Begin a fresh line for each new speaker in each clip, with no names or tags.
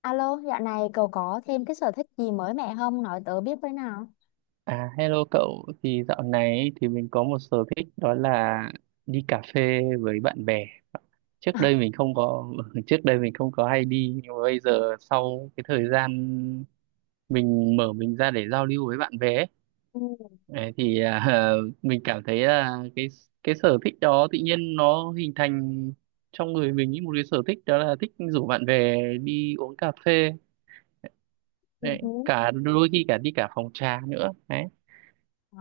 Alo, dạo này cậu có thêm cái sở thích gì mới mẻ không? Nói tớ biết với nào.
À, hello cậu, thì dạo này ấy, thì mình có một sở thích đó là đi cà phê với bạn bè. Trước đây mình không có, Trước đây mình không có hay đi, nhưng mà bây giờ sau cái thời gian mình mở mình ra để giao lưu với bạn bè ấy,
Ừ.
đấy, thì mình cảm thấy là cái sở thích đó tự nhiên nó hình thành trong người mình ý, một cái sở thích đó là thích rủ bạn bè đi uống cà phê, đấy,
Ừ.
cả đôi khi cả đi cả phòng trà nữa. Đấy.
À,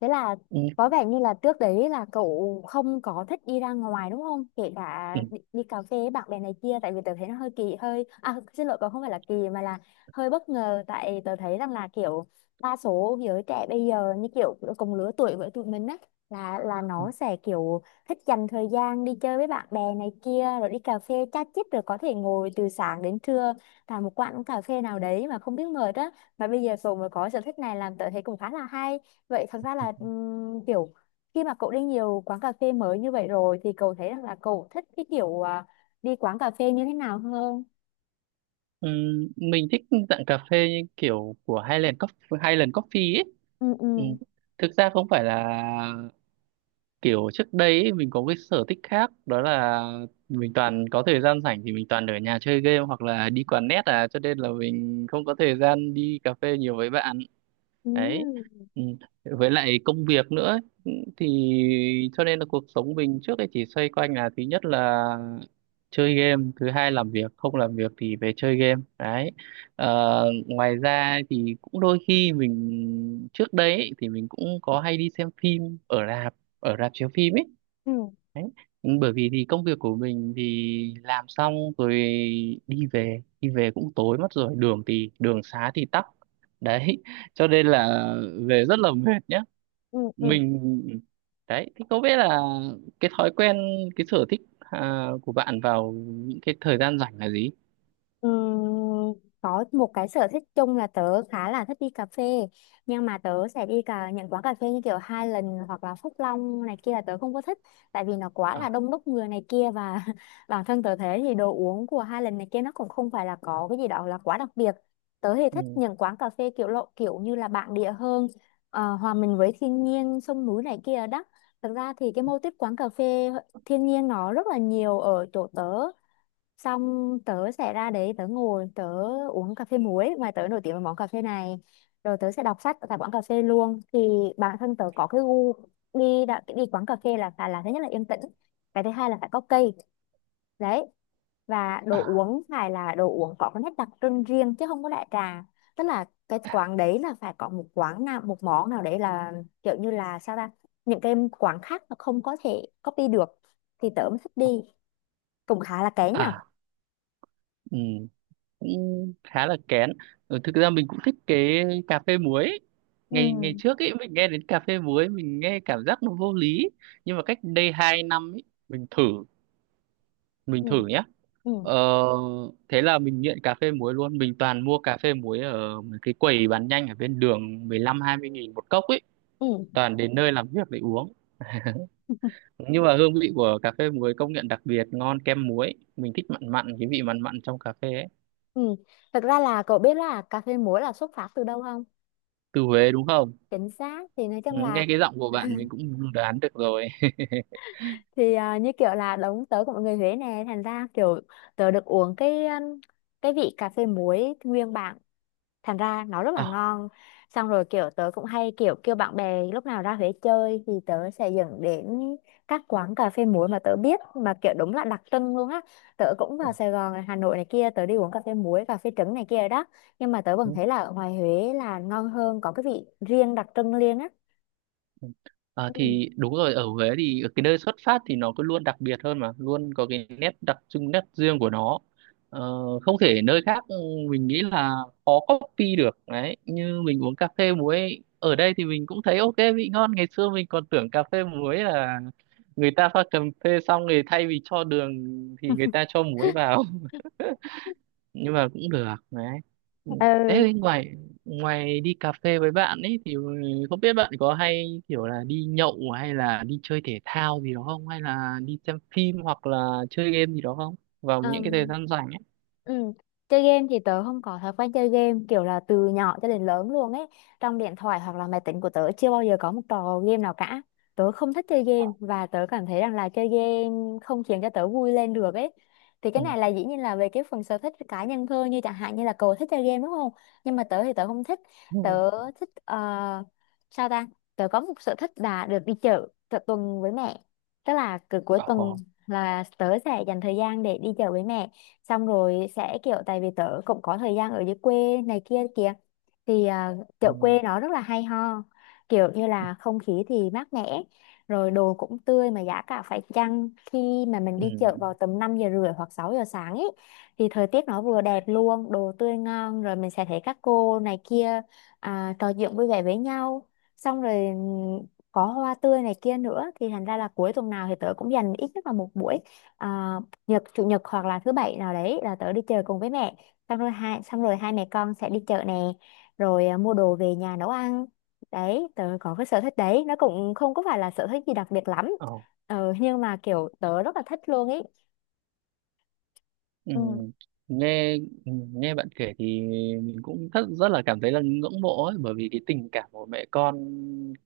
thế là
Ừ.
có vẻ như là trước đấy là cậu không có thích đi ra ngoài đúng không? Kể cả
Ừ,
đi cà phê với bạn bè này kia, tại vì tớ thấy nó hơi kỳ hơi à xin lỗi cậu không phải là kỳ mà là hơi bất ngờ, tại tớ thấy rằng là kiểu đa số giới trẻ bây giờ như kiểu cùng lứa tuổi với tụi mình á, là
ừ.
nó sẽ kiểu thích dành thời gian đi chơi với bạn bè này kia rồi đi cà phê chat chít, rồi có thể ngồi từ sáng đến trưa tại một quán cà phê nào đấy mà không biết mệt á. Và bây giờ Tùng mới có sở thích này làm tớ thấy cũng khá là hay. Vậy thật ra là, kiểu khi mà cậu đi nhiều quán cà phê mới như vậy rồi thì cậu thấy rằng là cậu thích cái kiểu, à, đi quán cà phê như thế nào hơn?
Mình thích dạng cà phê như kiểu của Highland Coffee, Highland Coffee ấy.
Ừ.
Ừm,
Ừ.
thực ra không phải là kiểu trước đây ấy, mình có cái sở thích khác đó là mình toàn có thời gian rảnh thì mình toàn ở nhà chơi game hoặc là đi quán net cho nên là mình không có thời gian đi cà phê nhiều với bạn
Ừ.
đấy. Ừ. Với lại công việc nữa ấy. Ừ, thì cho nên là cuộc sống mình trước đây chỉ xoay quanh là thứ nhất là chơi game, thứ hai làm việc, không làm việc thì về chơi game. Đấy. Ngoài ra thì cũng đôi khi mình trước đấy ấy, thì mình cũng có hay đi xem phim ở rạp chiếu phim ấy.
Ừ.
Đấy. Bởi vì thì công việc của mình thì làm xong rồi đi về, cũng tối mất rồi, đường xá thì tắc đấy cho nên là về rất là mệt nhá.
Ừ. Ừ.
Mình đấy thì có biết là cái thói quen cái sở thích của bạn vào những cái thời gian rảnh là gì.
Ừm, có một cái sở thích chung là tớ khá là thích đi cà phê, nhưng mà tớ sẽ đi cả những quán cà phê như kiểu Highland hoặc là Phúc Long này kia là tớ không có thích, tại vì nó quá là
À,
đông đúc người này kia và bản thân tớ thấy thì đồ uống của Highland này kia nó cũng không phải là có cái gì đó là quá đặc biệt. Tớ thì thích
ừ,
những quán cà phê kiểu lộ kiểu như là bản địa hơn, hòa mình với thiên nhiên sông núi này kia đó. Thực ra thì cái mô típ quán cà phê thiên nhiên nó rất là nhiều ở chỗ tớ, xong tớ sẽ ra đấy tớ ngồi tớ uống cà phê muối mà tớ nổi tiếng với món cà phê này, rồi tớ sẽ đọc sách tại quán cà phê luôn. Thì bản thân tớ có cái gu đi quán cà phê là phải là thứ nhất là yên tĩnh, cái thứ hai là phải có cây đấy, và đồ
à,
uống phải là đồ uống có cái nét đặc trưng riêng chứ không có đại trà. Tức là cái quán đấy là phải có một quán nào một món nào đấy là kiểu như là sao ta, những cái quán khác nó không có thể copy được thì tớ mới thích đi, cũng khá là kén nhở.
à, ừ. Cũng khá là kén. Ừ, thực ra mình cũng thích cái cà phê muối ấy.
Ừ.
Ngày ngày trước ấy mình nghe đến cà phê muối mình nghe cảm giác nó vô lý, nhưng mà cách đây 2 năm ấy mình thử mình
Ừ.
thử nhé.
Ừ.
Ờ, thế là mình nghiện cà phê muối luôn, mình toàn mua cà phê muối ở mấy cái quầy bán nhanh ở bên đường, 15 20 nghìn một cốc ấy,
Ừ.
toàn đến nơi làm việc để uống. Nhưng mà hương vị của cà phê muối công nhận đặc biệt ngon, kem muối mình thích mặn mặn, cái vị mặn mặn trong cà phê ấy.
Ừ. Thực ra là cậu biết là cà phê muối là xuất phát từ đâu không?
Từ Huế đúng không?
Chính xác, thì nói
Ừ,
chung là
nghe cái giọng của bạn mình cũng đoán được rồi.
thì à, như kiểu là đống tớ của mọi người Huế nè, thành ra kiểu tớ được uống cái vị cà phê muối nguyên bản, thành ra nó rất là
Ờ,
ngon. Xong rồi kiểu tớ cũng hay kiểu kêu bạn bè lúc nào ra Huế chơi thì tớ sẽ dẫn đến các quán cà phê muối mà tớ biết mà kiểu đúng là đặc trưng luôn á. Tớ cũng vào Sài Gòn này, Hà Nội này kia, tớ đi uống cà phê muối cà phê trứng này kia đó, nhưng mà tớ
ừ,
vẫn thấy là ở ngoài Huế là ngon hơn, có cái vị riêng đặc trưng riêng á.
ừ. Ờ,
Ừ.
thì đúng rồi, ở Huế thì ở cái nơi xuất phát thì nó cứ luôn đặc biệt hơn mà luôn có cái nét đặc trưng, nét riêng của nó. Ờ, Không thể nơi khác, mình nghĩ là khó copy được đấy. Như mình uống cà phê muối ở đây thì mình cũng thấy ok, vị ngon. Ngày xưa mình còn tưởng cà phê muối là người ta pha cà phê xong rồi thay vì cho đường thì người ta cho muối vào. Nhưng mà cũng được đấy. Ừ.
Ừ,
Thế ngoài ngoài đi cà phê với bạn ấy thì không biết bạn có hay kiểu là đi nhậu hay là đi chơi thể thao gì đó không, hay là đi xem phim hoặc là chơi game gì đó không, vào những cái thời
Ừm,
gian rảnh ấy.
ừm, chơi game thì tớ không có thói quen chơi game kiểu là từ nhỏ cho đến lớn luôn ấy. Trong điện thoại hoặc là máy tính của tớ chưa bao giờ có một trò game nào cả. Tớ không thích chơi game và tớ cảm thấy rằng là chơi game không khiến cho tớ vui lên được ấy. Thì cái
Ừ.
này là dĩ nhiên là về cái phần sở thích cá nhân thôi, như chẳng hạn như là cậu thích chơi game đúng không? Nhưng mà tớ thì tớ không thích. Tớ
Ừ.
thích sao ta? Tớ có một sở thích là được đi chợ, chợ tuần với mẹ. Tức là cứ cuối tuần
Ồ.
là tớ sẽ dành thời gian để đi chợ với mẹ, xong rồi sẽ kiểu tại vì tớ cũng có thời gian ở dưới quê này kia kìa, thì à, chợ
Ừ.
quê nó rất là hay ho, kiểu như là không khí thì mát mẻ, rồi đồ cũng tươi mà giá cả phải chăng. Khi mà mình
Ừ.
đi chợ vào tầm 5 giờ rưỡi hoặc 6 giờ sáng ấy thì thời tiết nó vừa đẹp luôn, đồ tươi ngon, rồi mình sẽ thấy các cô này kia à, trò chuyện vui vẻ với nhau, xong rồi có hoa tươi này kia nữa. Thì thành ra là cuối tuần nào thì tớ cũng dành ít nhất là một buổi, à, chủ nhật hoặc là thứ bảy nào đấy là tớ đi chợ cùng với mẹ, xong rồi hai mẹ con sẽ đi chợ nè, rồi à, mua đồ về nhà nấu ăn. Đấy, tớ có cái sở thích đấy nó cũng không có phải là sở thích gì đặc biệt lắm,
Ồ.
nhưng mà kiểu tớ rất là thích luôn ý.
Ừ.
Ừ,
Nghe bạn kể thì mình cũng rất rất là cảm thấy là ngưỡng mộ ấy, bởi vì cái tình cảm của mẹ con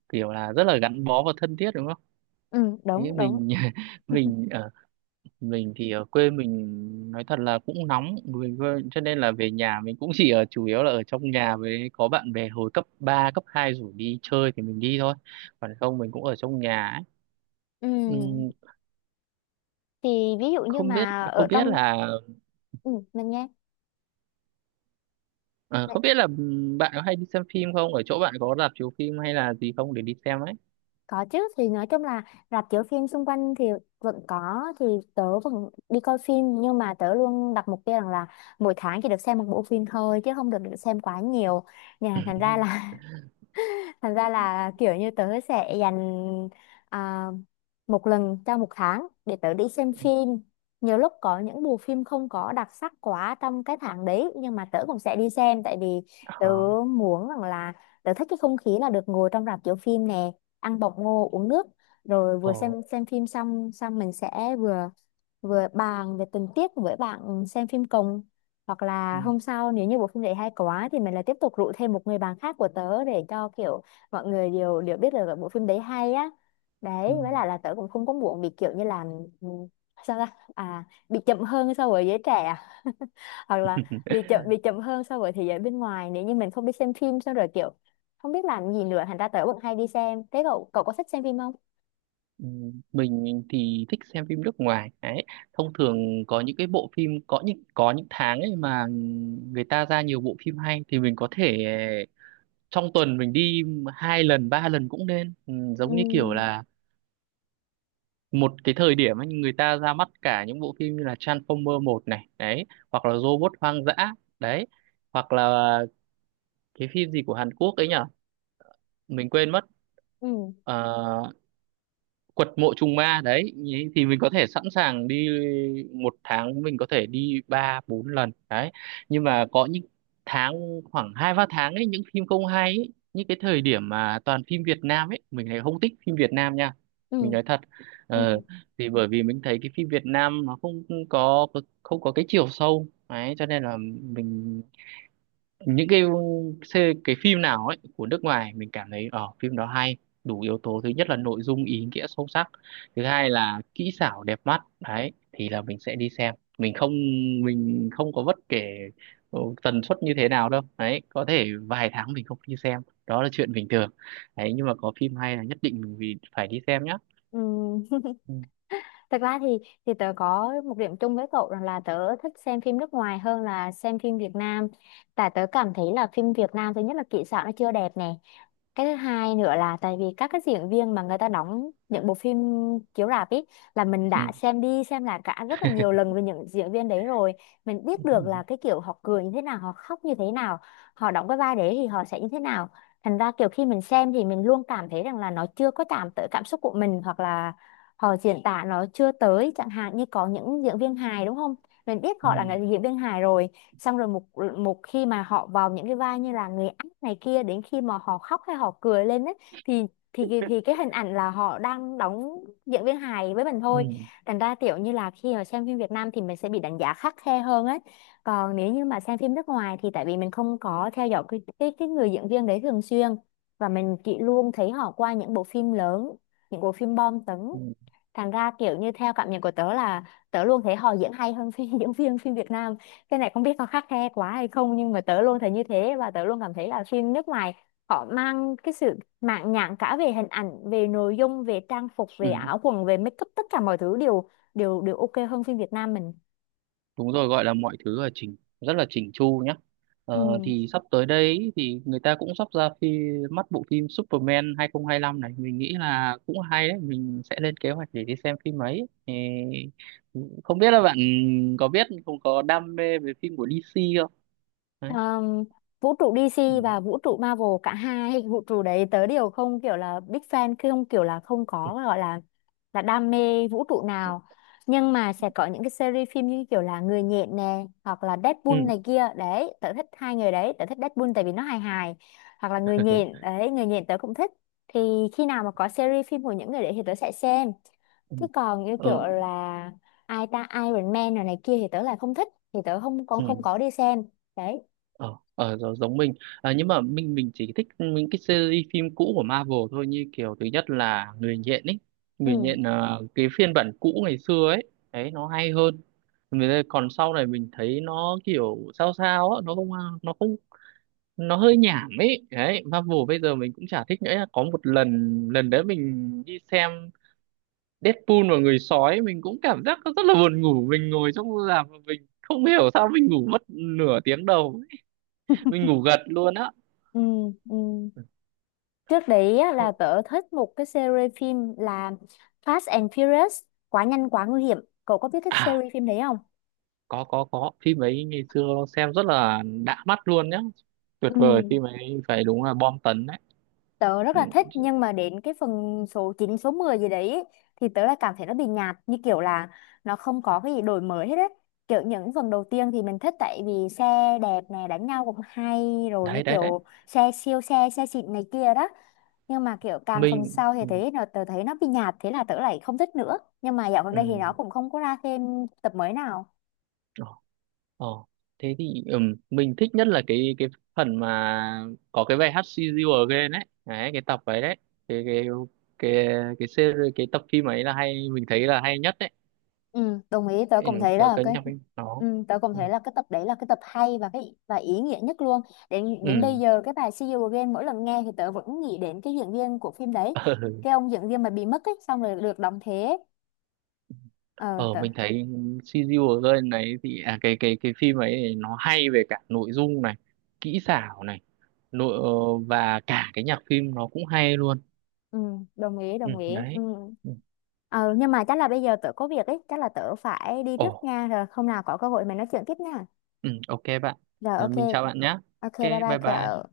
kiểu là rất là gắn bó và thân thiết đúng không?
ừ,
Thế
đúng đúng.
mình mình mình thì ở quê mình nói thật là cũng nóng cho nên là về nhà mình cũng chỉ ở chủ yếu là ở trong nhà, với có bạn bè hồi cấp 3, cấp 2 rủ đi chơi thì mình đi thôi, còn không mình cũng ở trong nhà ấy.
Ừ.
Ừm,
Thì ví dụ như
không biết
mà ở
không biết
trong,
là
ừ, mình nghe.
ờ, không biết là bạn có hay đi xem phim không, ở chỗ bạn có rạp chiếu phim hay là gì không để đi xem ấy.
Có chứ, thì nói chung là rạp chiếu phim xung quanh thì vẫn có, thì tớ vẫn đi coi phim, nhưng mà tớ luôn đặt mục tiêu rằng là mỗi tháng chỉ được xem một bộ phim thôi chứ không được xem quá nhiều, nhà thành ra là kiểu như tớ sẽ dành à, một lần trong một tháng để tớ đi xem phim. Nhiều lúc có những bộ phim không có đặc sắc quá trong cái tháng đấy nhưng mà tớ cũng sẽ đi xem, tại vì tớ
Ờ.
muốn rằng là tớ thích cái không khí là được ngồi trong rạp chiếu phim nè, ăn bọc ngô uống nước, rồi vừa
Ồ.
xem phim xong xong mình sẽ vừa vừa bàn về tình tiết với bạn xem phim cùng, hoặc là
Ừ.
hôm sau nếu như bộ phim đấy hay quá thì mình lại tiếp tục rủ thêm một người bạn khác của tớ để cho kiểu mọi người đều đều biết là bộ phim đấy hay á. Đấy, với
Ừ.
lại là tớ cũng không có muộn bị kiểu như là, ừ, sao ta à bị chậm hơn so với giới trẻ à? Hoặc là bị chậm hơn so với thế giới bên ngoài, nếu như mình không đi xem phim xong rồi kiểu không biết làm gì nữa, thành ra tớ vẫn hay đi xem. Thế cậu cậu có thích xem phim không?
Ừ, mình thì thích xem phim nước ngoài ấy. Thông thường có những cái bộ phim, có những tháng ấy mà người ta ra nhiều bộ phim hay thì mình có thể trong tuần mình đi 2 lần 3 lần cũng nên, ừ,
Ừ.
giống như kiểu là một cái thời điểm ấy, người ta ra mắt cả những bộ phim như là Transformer một này đấy, hoặc là Robot hoang dã đấy, hoặc là cái phim gì của Hàn Quốc ấy nhở, mình quên mất.
Ừ.
Ờ, quật mộ trùng ma đấy ý, thì mình có thể sẵn sàng đi, một tháng mình có thể đi 3 4 lần đấy. Nhưng mà có những tháng khoảng 2 3 tháng ấy những phim không hay ấy, những cái thời điểm mà toàn phim Việt Nam ấy mình lại không thích phim Việt Nam nha, mình
Ừ.
nói thật.
Ừ.
Ờ, thì bởi vì mình thấy cái phim Việt Nam nó có không có cái chiều sâu, đấy cho nên là mình những cái phim nào ấy của nước ngoài mình cảm thấy ở phim đó hay, đủ yếu tố thứ nhất là nội dung ý nghĩa sâu sắc, thứ hai là kỹ xảo đẹp mắt, đấy thì là mình sẽ đi xem. Mình không có bất kể tần suất như thế nào đâu, đấy có thể vài tháng mình không đi xem đó là chuyện bình thường, đấy nhưng mà có phim hay là nhất định mình phải đi xem nhá.
Ừ.
Ừ.
Thật ra thì tớ có một điểm chung với cậu rằng là tớ thích xem phim nước ngoài hơn là xem phim Việt Nam. Tại tớ cảm thấy là phim Việt Nam thứ nhất là kỹ xảo nó chưa đẹp nè. Cái thứ hai nữa là tại vì các cái diễn viên mà người ta đóng những bộ phim chiếu rạp ấy là mình đã
Ừ.
xem đi xem lại cả rất là nhiều lần về những diễn viên đấy rồi. Mình biết được
Ừ.
là cái kiểu họ cười như thế nào, họ khóc như thế nào, họ đóng cái vai đấy thì họ sẽ như thế nào. Thành ra kiểu khi mình xem thì mình luôn cảm thấy rằng là nó chưa có chạm tới cảm xúc của mình, hoặc là họ diễn tả nó chưa tới. Chẳng hạn như có những diễn viên hài đúng không, mình biết họ là
Ừ.
người diễn viên hài rồi, xong rồi một một khi mà họ vào những cái vai như là người ác này kia, đến khi mà họ khóc hay họ cười lên ấy, thì thì cái hình ảnh là họ đang đóng diễn viên hài với mình
Ừ.
thôi.
Ừ.
Thành ra kiểu như là khi mà xem phim Việt Nam thì mình sẽ bị đánh giá khắt khe hơn ấy, còn nếu như mà xem phim nước ngoài thì tại vì mình không có theo dõi cái người diễn viên đấy thường xuyên và mình chỉ luôn thấy họ qua những bộ phim lớn, những bộ phim bom tấn,
Ừ,
thành ra kiểu như theo cảm nhận của tớ là tớ luôn thấy họ diễn hay hơn phim diễn viên phim Việt Nam. Cái này không biết có khắt khe quá hay không, nhưng mà tớ luôn thấy như thế, và tớ luôn cảm thấy là phim nước ngoài họ mang cái sự mãn nhãn cả về hình ảnh, về nội dung, về trang phục,
ừ.
về áo quần, về make up, tất cả mọi thứ đều đều đều ok hơn phim Việt Nam mình.
Đúng rồi, gọi là mọi thứ là rất là chỉnh chu nhá. Ờ,
Ừ.
thì sắp tới đây thì người ta cũng sắp ra phim mắt bộ phim Superman 2025 này, mình nghĩ là cũng hay đấy, mình sẽ lên kế hoạch để đi xem phim ấy. Ê, không biết là bạn có biết không có đam mê về phim của DC không, đấy.
Ờm, vũ trụ
Ừ.
DC và vũ trụ Marvel, cả hai vũ trụ đấy tớ đều không kiểu là big fan, không kiểu là không có gọi là đam mê vũ trụ nào, nhưng mà sẽ có những cái series phim như kiểu là Người nhện nè hoặc là
Ừ.
Deadpool này kia. Đấy, tớ thích hai người đấy, tớ thích Deadpool tại vì nó hài hài, hoặc là Người nhện đấy, Người nhện tớ cũng thích. Thì khi nào mà có series phim của những người đấy thì tớ sẽ xem, chứ còn như kiểu
Ừ.
là ai ta Iron Man rồi này kia thì tớ lại không thích, thì tớ không còn
Ừ.
không có đi xem đấy.
Ờ Giống giống mình. À, nhưng mà mình chỉ thích những cái series phim cũ của Marvel thôi, như kiểu thứ nhất là Người nhện ấy, Người
Ừ.
nhện là cái phiên bản cũ ngày xưa ấy, đấy nó hay hơn. Còn sau này mình thấy nó kiểu sao sao á, nó không nó không nó hơi nhảm ấy, đấy Marvel bây giờ mình cũng chả thích nữa. Có một lần, lần đấy mình đi xem Deadpool và người sói mình cũng cảm giác nó rất là buồn ngủ, mình ngồi trong rạp và mình không hiểu sao mình ngủ mất nửa tiếng đầu, mình ngủ gật luôn á.
Ừ. Ừ. Trước đấy á, là
Không.
tớ thích một cái series phim là Fast and Furious, quá nhanh quá nguy hiểm. Cậu có biết cái
À,
series phim đấy không?
có phim ấy, ngày xưa xem rất là đã mắt luôn nhá, tuyệt
Ừ,
vời, phim ấy phải đúng là bom tấn đấy.
tớ rất
Ừ,
là thích nhưng mà đến cái phần số 9 số 10 gì đấy thì tớ lại cảm thấy nó bị nhạt, như kiểu là nó không có cái gì đổi mới hết á. Kiểu những phần đầu tiên thì mình thích tại vì xe đẹp này, đánh nhau cũng hay rồi, như
đấy đấy đấy.
kiểu xe siêu xe, xe xịn này kia đó. Nhưng mà kiểu càng phần
Mình,
sau thì
ừ,
thấy nó tớ thấy nó bị nhạt, thế là tớ lại không thích nữa. Nhưng mà dạo gần
ừ.
đây thì nó cũng không có ra thêm tập mới nào.
Ờ, ờ. Thế thì, mình thích nhất là cái phần mà có cái bài hát See You Again đấy, đấy cái tập ấy đấy, cái cái cái cái tập phim ấy là hay, mình thấy là hay nhất đấy.
Ừ, đồng ý, tớ
Ừ,
cũng thấy
có
là
cái
cái,
nhạc phim đó.
ừ, tớ cũng
Ừ.
thấy là cái tập đấy là cái tập hay và ý nghĩa nhất luôn. Đến đến bây
Ừ.
giờ cái bài See You Again mỗi lần nghe thì tớ vẫn nghĩ đến cái diễn viên của phim đấy, cái ông diễn viên mà bị mất ấy xong rồi được đóng thế ấy. Ờ
Ờ
Tớ,
mình thấy CGI Girl này thì cái phim ấy thì nó hay về cả nội dung này, kỹ xảo này, nội ờ, và cả cái nhạc phim nó cũng hay luôn.
ừ, đồng ý,
Ừ,
đồng ý. Ừ.
đấy. Ừ.
ờ nhưng mà chắc là bây giờ tớ có việc ấy, chắc là tớ phải đi
Ồ.
trước nha, rồi hôm nào có cơ hội mình nói chuyện tiếp nha.
Ừ, ok bạn.
Rồi,
Ờ,
ok.
mình chào bạn nhé.
Ok,
Ok
bye bye
bye bye.
cậu.